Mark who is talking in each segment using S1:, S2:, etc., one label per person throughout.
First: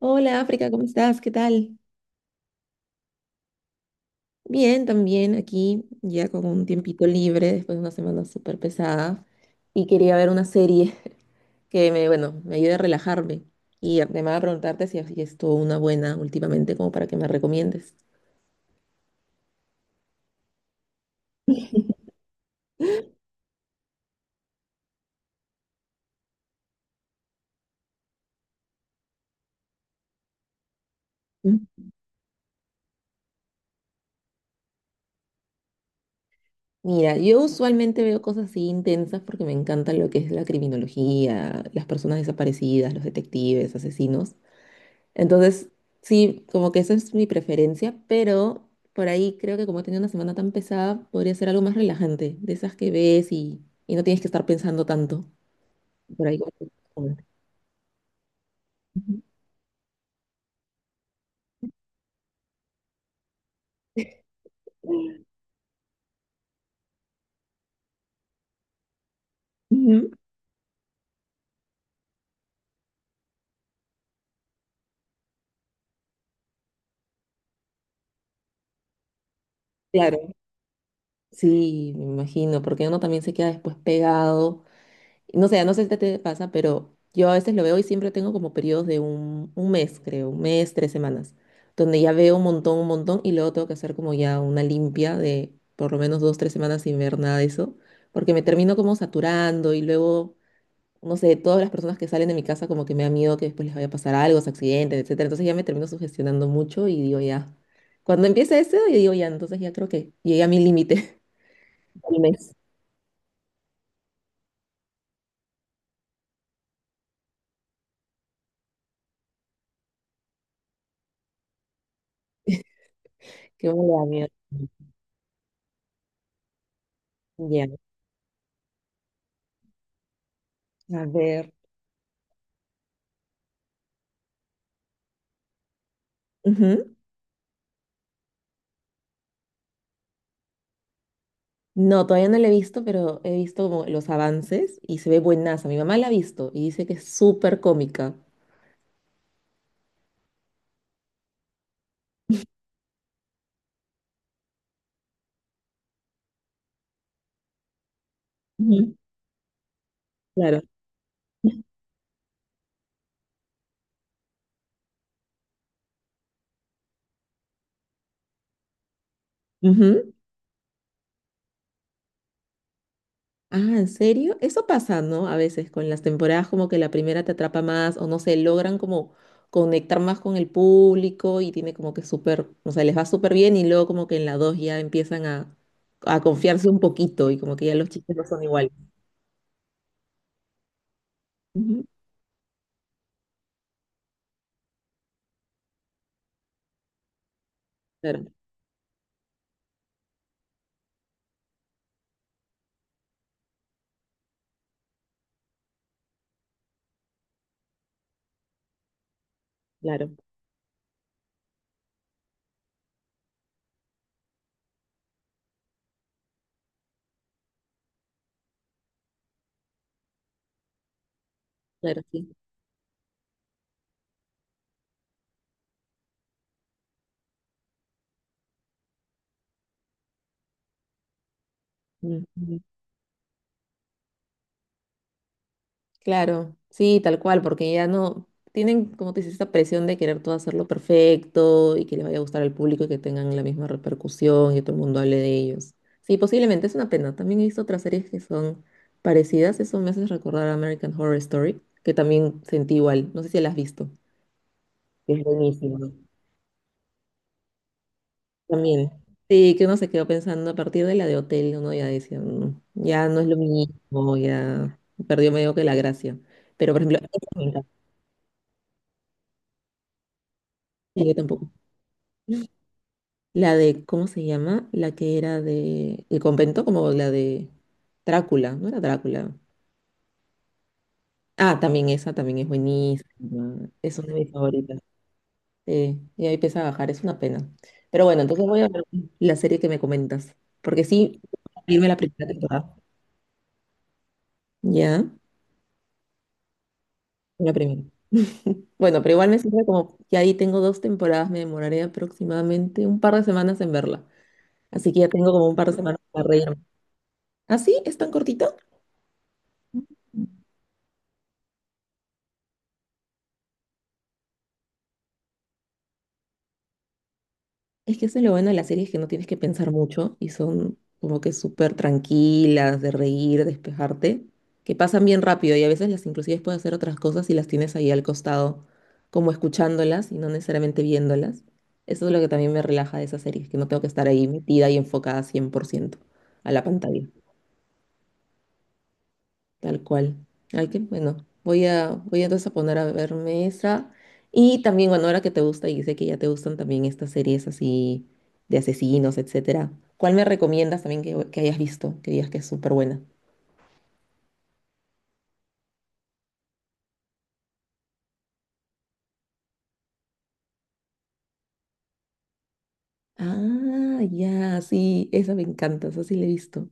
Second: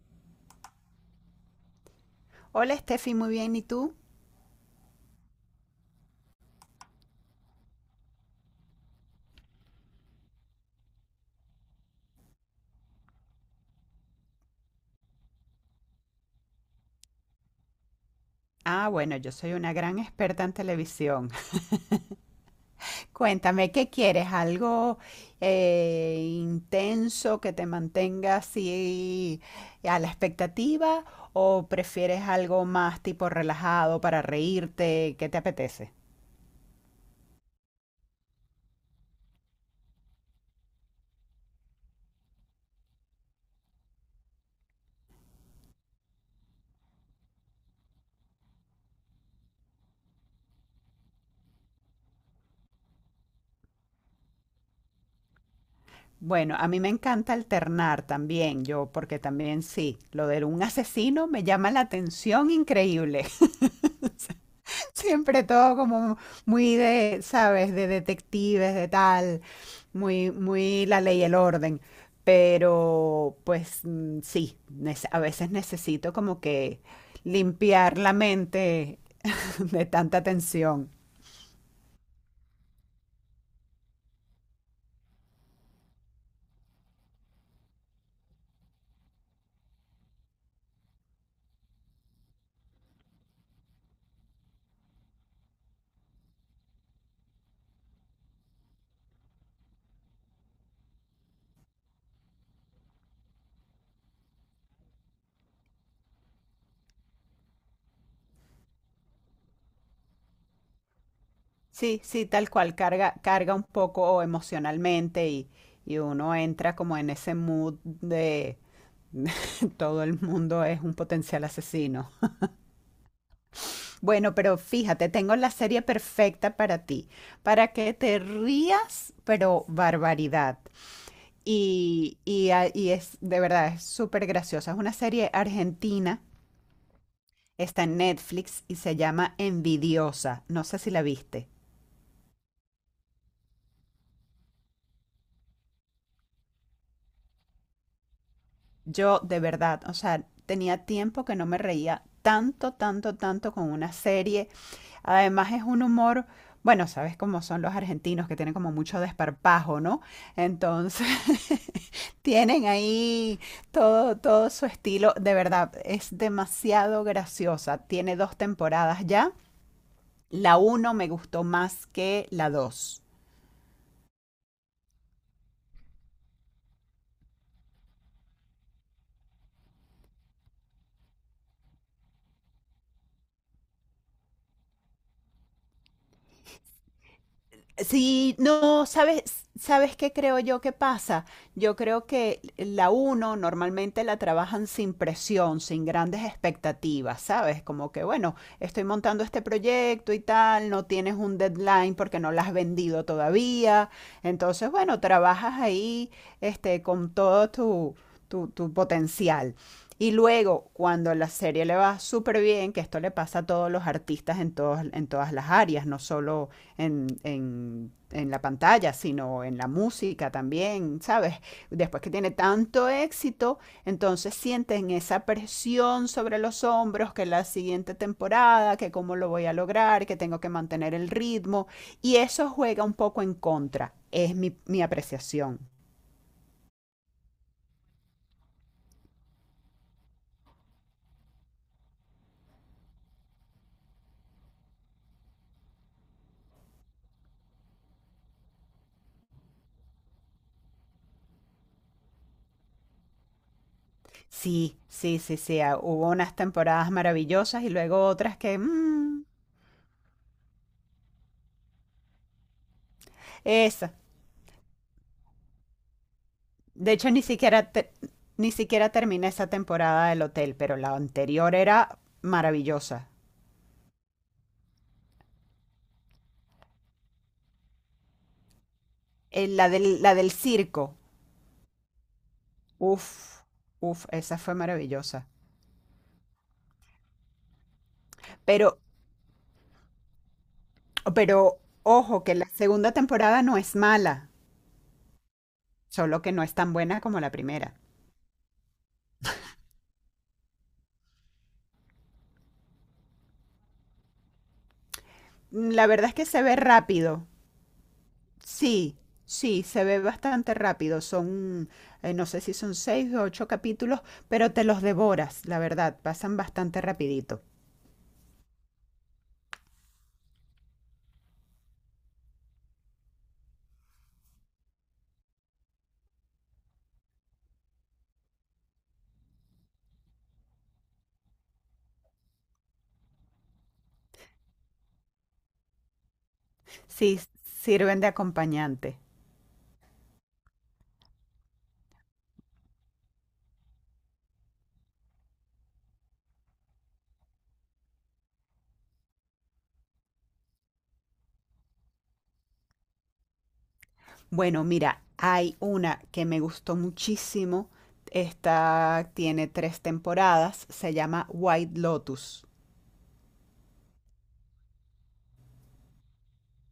S1: Hola África, ¿cómo estás? ¿Qué tal?
S2: Hola Steffi, muy bien, ¿y tú?
S1: Bien, también aquí, ya con un tiempito libre después de una semana súper pesada. Y quería ver una serie que me, bueno, me ayude a relajarme. Y además a preguntarte si has visto una buena últimamente, como para que me recomiendes.
S2: Ah, bueno, yo soy una gran experta en televisión. Cuéntame, ¿qué quieres? ¿Algo intenso que te mantenga así a la expectativa
S1: Mm.
S2: o prefieres algo más tipo relajado para reírte? ¿Qué te apetece?
S1: Mira, yo usualmente veo cosas así intensas porque me encanta lo que es la criminología, las personas desaparecidas, los detectives, asesinos. Entonces, sí, como que esa es mi preferencia, pero por ahí creo que como he tenido una semana tan pesada, podría ser algo más relajante, de esas que ves y no tienes que estar pensando tanto. Por ahí, como
S2: Bueno, a mí me
S1: que-
S2: encanta alternar también, yo, porque
S1: Ujú.
S2: también sí, lo de un asesino me llama la atención increíble. Siempre todo como muy de, ¿sabes? De detectives, de tal,
S1: Ujú.
S2: muy, muy la ley y el orden. Pero pues sí, a veces necesito como que limpiar la mente de tanta
S1: Claro,
S2: tensión.
S1: sí, me imagino, porque uno también se queda después pegado. No sé si a ti te pasa, pero yo a veces lo veo y siempre tengo como periodos de un mes, creo, un mes, tres semanas, donde ya veo un montón y luego tengo que hacer como ya una limpia de por lo menos dos, tres semanas sin ver nada de eso, porque me termino como saturando y luego, no sé, todas las personas que salen de mi casa como que me da miedo que después les vaya a pasar algo, se accidentes, etcétera. Entonces ya me termino sugestionando mucho y digo ya, cuando empiece eso, yo digo ya, entonces ya creo que llegué a mi límite
S2: Sí,
S1: del
S2: sí, tal
S1: mes.
S2: cual, carga, carga un poco emocionalmente y uno entra como en ese mood de todo el mundo es un potencial asesino.
S1: ¿Qué me le da miedo?
S2: Bueno, pero fíjate, tengo la serie perfecta para ti,
S1: Ya,
S2: para que te rías, pero barbaridad.
S1: a ver.
S2: Y es de verdad, es súper graciosa. Es una serie argentina,
S1: Ujú.
S2: está en Netflix y se llama Envidiosa. No sé si la viste.
S1: No, todavía no la he visto, pero he visto como los avances y se ve buenaza. Mi mamá la ha visto y dice que es súper cómica.
S2: Yo, de verdad, o sea, tenía tiempo que no me reía tanto, tanto, tanto con una serie. Además es un humor, bueno, sabes cómo son los argentinos que tienen como
S1: Ujú.
S2: mucho desparpajo, ¿no?
S1: Claro.
S2: Entonces, tienen ahí todo su estilo. De verdad, es demasiado graciosa. Tiene dos temporadas ya.
S1: Ujú.
S2: La uno me gustó más que la dos.
S1: Ah, ¿en serio? Eso pasa, ¿no? A veces con las temporadas como que la primera te atrapa más o no sé, logran como conectar más con el público y tiene como que súper, o sea, les va súper bien y luego como que en la dos ya empiezan a confiarse un poquito y como que ya los chistes no
S2: Sí,
S1: son iguales.
S2: no, ¿sabes qué creo yo que pasa? Yo
S1: Ujú.
S2: creo que la uno normalmente la trabajan sin presión, sin grandes expectativas, ¿sabes? Como que,
S1: Claro,
S2: bueno, estoy montando este proyecto y tal, no tienes un deadline porque no la has vendido todavía. Entonces, bueno, trabajas ahí, este, con todo tu potencial. Y
S1: claro,
S2: luego, cuando la serie le va súper bien, que esto le pasa a todos los artistas en todos, en todas las áreas, no solo en la pantalla, sino en la música también, ¿sabes? Después
S1: claro,
S2: que
S1: sí.
S2: tiene tanto éxito, entonces sienten esa presión sobre los hombros que la siguiente temporada, que cómo lo voy a lograr, que tengo que mantener el ritmo, y eso
S1: Ujú.
S2: juega un poco en contra. Es mi apreciación.
S1: Claro, sí, tal cual, porque ya no tienen, como te dices, esta presión de querer todo hacerlo perfecto y que les vaya a gustar al público y que tengan la misma repercusión y que todo el mundo hable de ellos. Sí, posiblemente es una pena. También he visto otras series que son parecidas. Eso me hace recordar a American Horror Story, que también sentí igual. No sé si la has visto.
S2: Sí, sí,
S1: Es
S2: sí, sí.
S1: buenísimo.
S2: Hubo unas temporadas maravillosas y luego otras que...
S1: También. Sí, que uno se quedó pensando a partir de la de Hotel, uno ya decía, "Mm, ya no es lo
S2: esa,
S1: mismo, ya perdió medio que la gracia". Pero, por
S2: De
S1: ejemplo, esa
S2: hecho,
S1: me encanta.
S2: ni siquiera terminé esa temporada del hotel, pero la
S1: Sí, yo tampoco.
S2: anterior era maravillosa.
S1: La de, ¿cómo se llama? La que era de El convento, como la de Drácula, ¿no era Drácula?
S2: La del circo,
S1: Ah, también esa, también es buenísima.
S2: uf,
S1: Es
S2: uf,
S1: una de mis
S2: esa fue
S1: favoritas.
S2: maravillosa.
S1: Sí, y ahí empieza a bajar, es una pena. Pero bueno, entonces voy a
S2: Pero,
S1: ver la serie que me comentas, porque sí,
S2: pero,
S1: irme la
S2: Ojo,
S1: primera
S2: que la
S1: temporada.
S2: segunda temporada no es mala,
S1: Ya,
S2: solo que no es tan buena como la
S1: la
S2: primera.
S1: primera. Bueno, pero igual me sirve como que ahí tengo dos temporadas, me demoraré aproximadamente un par de semanas en verla. Así que ya tengo como un par de
S2: La
S1: semanas
S2: verdad es que
S1: para
S2: se ve
S1: reírme.
S2: rápido.
S1: ¿Ah, sí? ¿Es tan cortita?
S2: Sí, sí, se ve bastante rápido. Son, no sé si son seis o ocho capítulos, pero te los devoras, la verdad, pasan bastante rapidito.
S1: Es que eso es lo bueno de las series, que no tienes que pensar mucho y son como que súper tranquilas, de reír, despejarte, que pasan bien rápido y a veces las inclusive puedes hacer otras cosas y las tienes ahí al costado, como escuchándolas y no necesariamente viéndolas. Eso es lo que también me relaja de esas series, que no tengo que estar ahí metida y enfocada 100% a la pantalla.
S2: Sí, sirven de acompañante.
S1: Tal cual. Ay, que bueno. Voy a, voy entonces a poner a verme esa. Y también, bueno, ahora que te gusta y sé que ya te gustan también estas series así de asesinos, etcétera. ¿Cuál me recomiendas también que hayas visto? Que digas que es súper buena.
S2: Bueno, mira, hay una que me gustó muchísimo. Esta tiene tres temporadas. Se llama White Lotus.
S1: Ah, ya, sí, esa me encanta, esa sí la he visto.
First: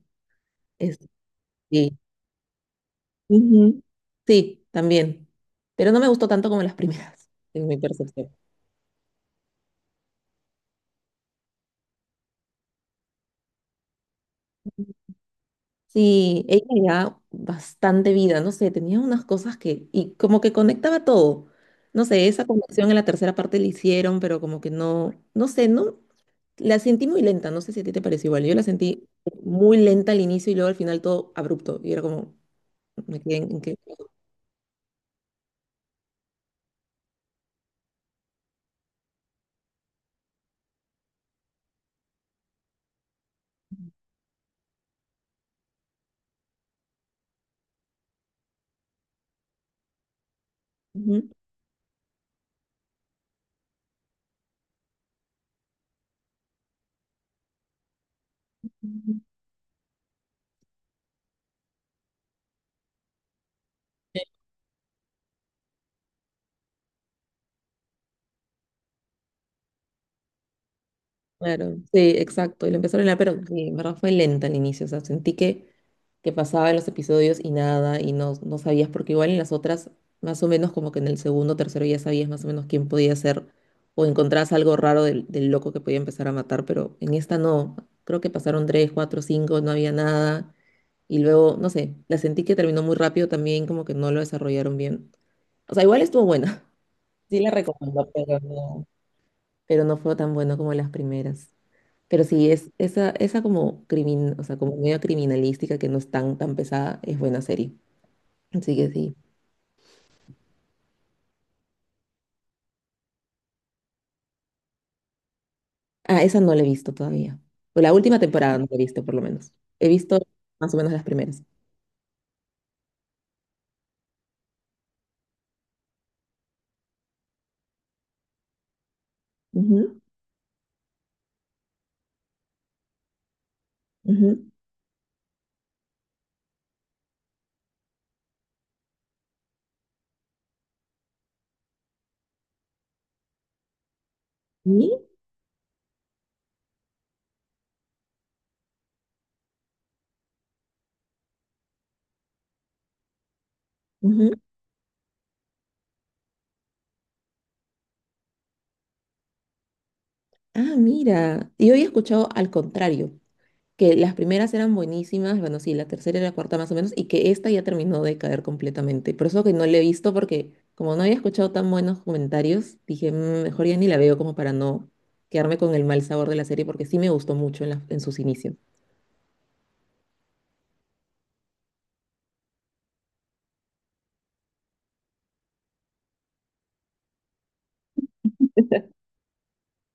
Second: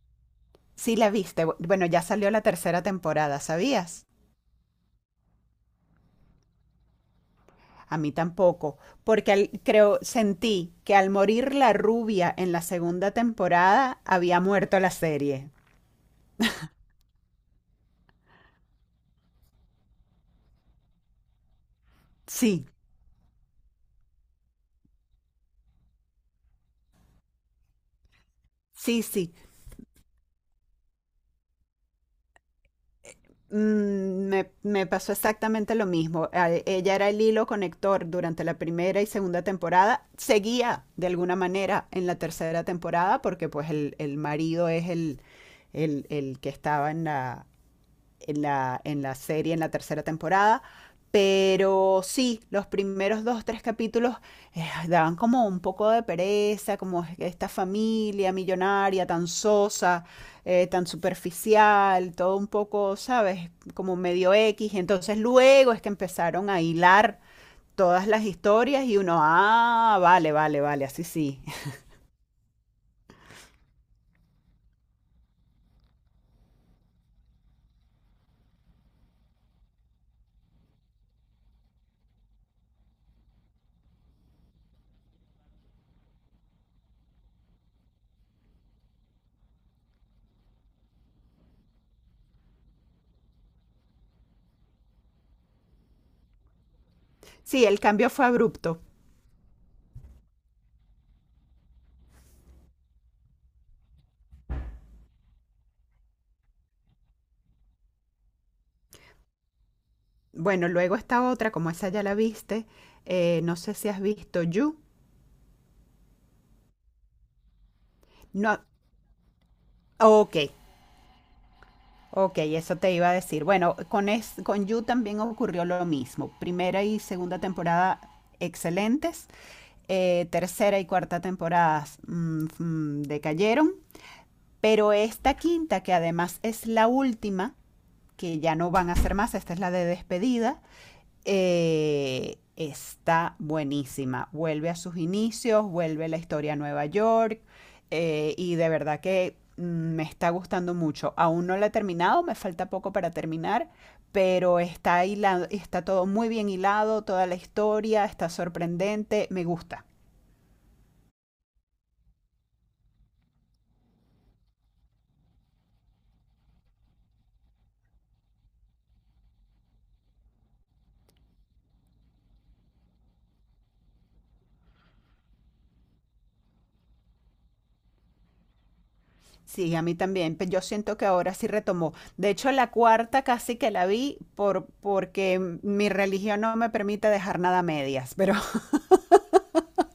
S2: Sí
S1: Es,
S2: la viste. Bueno,
S1: sí.
S2: ya salió la tercera temporada,
S1: Ujú.
S2: ¿sabías?
S1: Sí, también. Pero no me gustó tanto como las primeras, en mi
S2: A mí
S1: percepción.
S2: tampoco, porque creo, sentí que al morir la rubia en la segunda temporada había muerto la serie.
S1: Sí, ella le daba bastante vida, no sé, tenía unas cosas que, y como que conectaba todo. No sé, esa
S2: Sí,
S1: conexión en la tercera parte la hicieron, pero como que no, no sé, no, la sentí muy lenta, no sé si a ti te pareció igual, yo la
S2: sí,
S1: sentí
S2: sí.
S1: muy lenta al inicio y luego al final todo abrupto, y era como, me quedé en que...
S2: Me pasó exactamente lo mismo. Ella era el hilo conector durante la primera y segunda temporada. Seguía de alguna manera en la tercera temporada porque pues el marido es el que estaba en la serie, en la tercera temporada.
S1: Ujú.
S2: Pero sí, los primeros dos, tres capítulos daban como un poco de pereza, como esta familia millonaria tan sosa, tan superficial, todo un poco, ¿sabes? Como medio X. Entonces luego es que empezaron a hilar todas las historias y uno, ah, vale, vale, vale, así sí.
S1: Claro, sí, exacto. Y lo empezaron a, pero sí, en verdad fue lenta al inicio. O sea, sentí que pasaba en los episodios y nada, y no, no sabías, porque igual en las otras, más o menos como que en el segundo o tercero ya sabías más o menos quién podía ser, o encontrabas algo raro del loco que podía empezar a matar, pero en esta no. Creo que pasaron tres, cuatro, cinco, no había nada. Y luego, no sé, la sentí que terminó muy rápido también, como que no lo desarrollaron bien. O sea, igual estuvo buena. Sí la
S2: Sí, el cambio
S1: recomiendo,
S2: fue abrupto.
S1: pero no fue tan bueno como las primeras. Pero sí, es esa, esa como crimin, o sea, como medio criminalística, que no es tan, tan pesada, es buena serie. Así que sí.
S2: Bueno, luego está otra, como esa ya la viste, no sé si has visto You.
S1: Ah, esa no la he visto todavía. O la última temporada
S2: No,
S1: no la he visto, por lo menos. He visto
S2: ok,
S1: más o menos las primeras.
S2: ok, eso te iba a decir. Bueno, con You también ocurrió lo mismo. Primera y segunda temporada excelentes,
S1: Ujú,
S2: tercera y cuarta temporadas decayeron,
S1: ujú.
S2: pero esta quinta, que además es la última, que ya no van a hacer más, esta es la de despedida. Está buenísima. Vuelve a
S1: ¿Y?
S2: sus inicios, vuelve la historia a Nueva York, y de verdad que me está gustando mucho. Aún no la he terminado, me falta poco para terminar,
S1: Ujú.
S2: pero está hilado, está todo muy bien hilado, toda la historia está sorprendente, me gusta.
S1: Ah, mira. Yo había escuchado al contrario, que las primeras eran buenísimas, bueno, sí, la tercera y la cuarta más o menos, y que esta ya terminó de caer completamente. Por eso que no la he visto, porque como no había escuchado tan buenos comentarios, dije, "Mm, mejor ya ni la veo como para no quedarme con el mal sabor de la serie, porque sí me gustó mucho en, en sus inicios".
S2: Sí, a mí también. Yo siento que ahora sí retomó. De hecho, la cuarta casi que la vi porque mi religión no me permite dejar nada a medias. Pero,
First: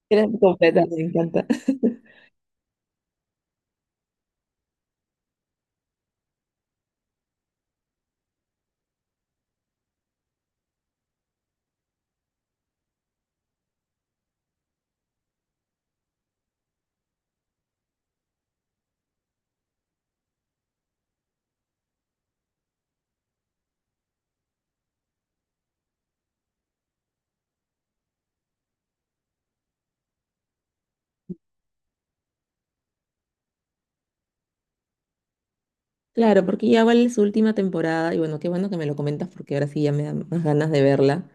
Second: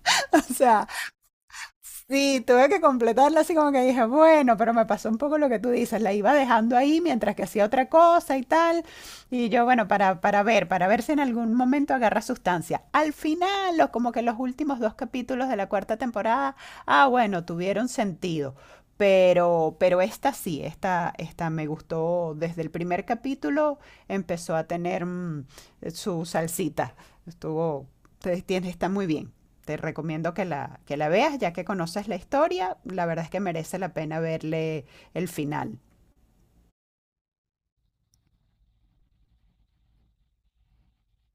S1: Era
S2: o
S1: completa,
S2: sea,
S1: me encanta.
S2: sí, tuve que completarla así como que dije, bueno, pero me pasó un poco lo que tú dices, la iba dejando ahí mientras que hacía otra cosa y tal, y yo, bueno, para ver, para ver si en algún momento agarra sustancia. Al final, o como que los últimos dos capítulos de la cuarta temporada, ah, bueno, tuvieron sentido, pero esta sí, esta me gustó desde el primer capítulo, empezó a tener su salsita, estuvo, está muy bien. Te recomiendo que la veas, ya que conoces la historia, la verdad es que merece la pena verle el final.
S1: Claro, porque ya vale su última temporada, y bueno, qué bueno que me lo comentas, porque ahora sí ya me dan más ganas de verla,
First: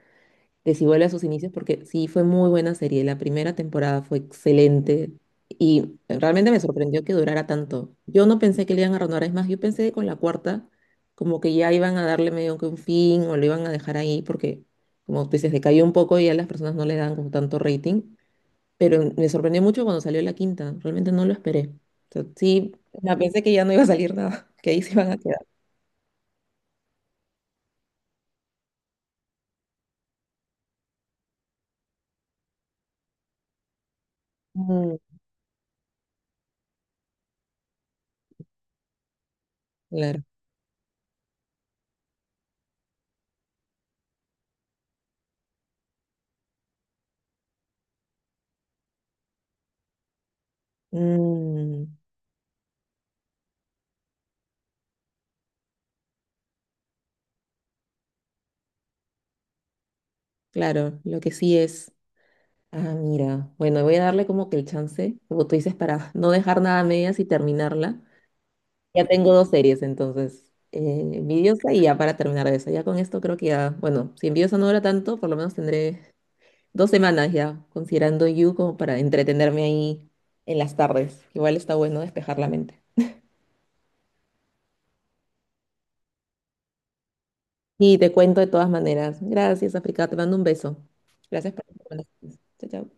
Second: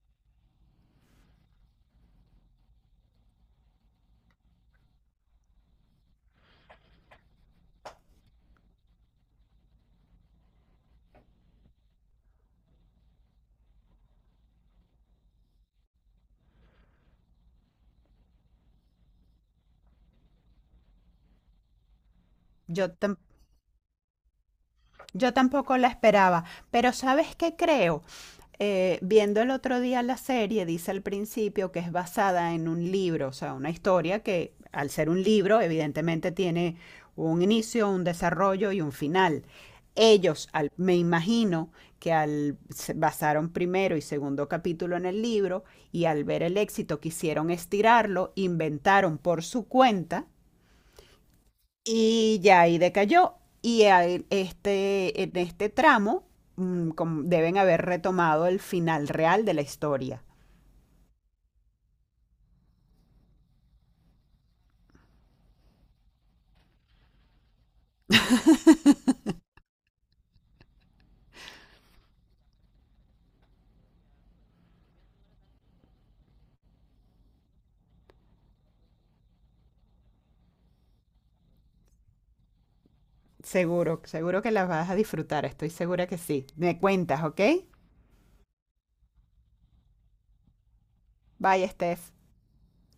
S1: de si vuelve a sus inicios, porque sí fue muy buena serie. La primera temporada fue excelente y realmente me sorprendió que durara tanto. Yo no pensé que le iban a renovar, es más, yo pensé que con la cuarta como que ya iban a darle medio que un fin o lo iban a dejar ahí porque, como tú dices, decayó un poco y a las personas no le dan como tanto rating, pero me sorprendió mucho cuando salió la quinta, realmente no lo esperé. O sea, sí,
S2: Yo
S1: o sea, pensé que ya no iba a salir nada, que ahí se iban a
S2: Yo
S1: quedar.
S2: tampoco la esperaba, pero ¿sabes qué creo? Viendo el otro día la serie, dice al principio que es basada en un libro, o sea, una historia que al
S1: Mm,
S2: ser un libro, evidentemente tiene un inicio, un desarrollo y un final.
S1: claro.
S2: Ellos, me imagino que al se basaron primero y segundo capítulo en el libro y al ver el éxito quisieron estirarlo, inventaron por su cuenta
S1: Mm,
S2: y ya ahí decayó. Y ahí, este, en este tramo deben haber retomado el final real de la historia.
S1: claro, lo que sí es... Ah, mira. Bueno, voy a darle como que el chance, como tú dices, para no dejar nada a medias y terminarla. Ya tengo dos series, entonces. Vidiosa y ya para terminar eso. Ya con esto creo que ya, bueno, si Envidiosa no dura tanto, por lo menos tendré dos semanas ya, considerando You como para entretenerme ahí en las tardes. Igual está bueno despejar la mente.
S2: Seguro, seguro que las vas a disfrutar, estoy segura que sí. Me cuentas, ¿ok?
S1: Y te cuento de todas maneras. Gracias, África. Te mando un beso. Gracias por
S2: Bye,
S1: las
S2: Steph.
S1: recomendaciones. Chao, chao.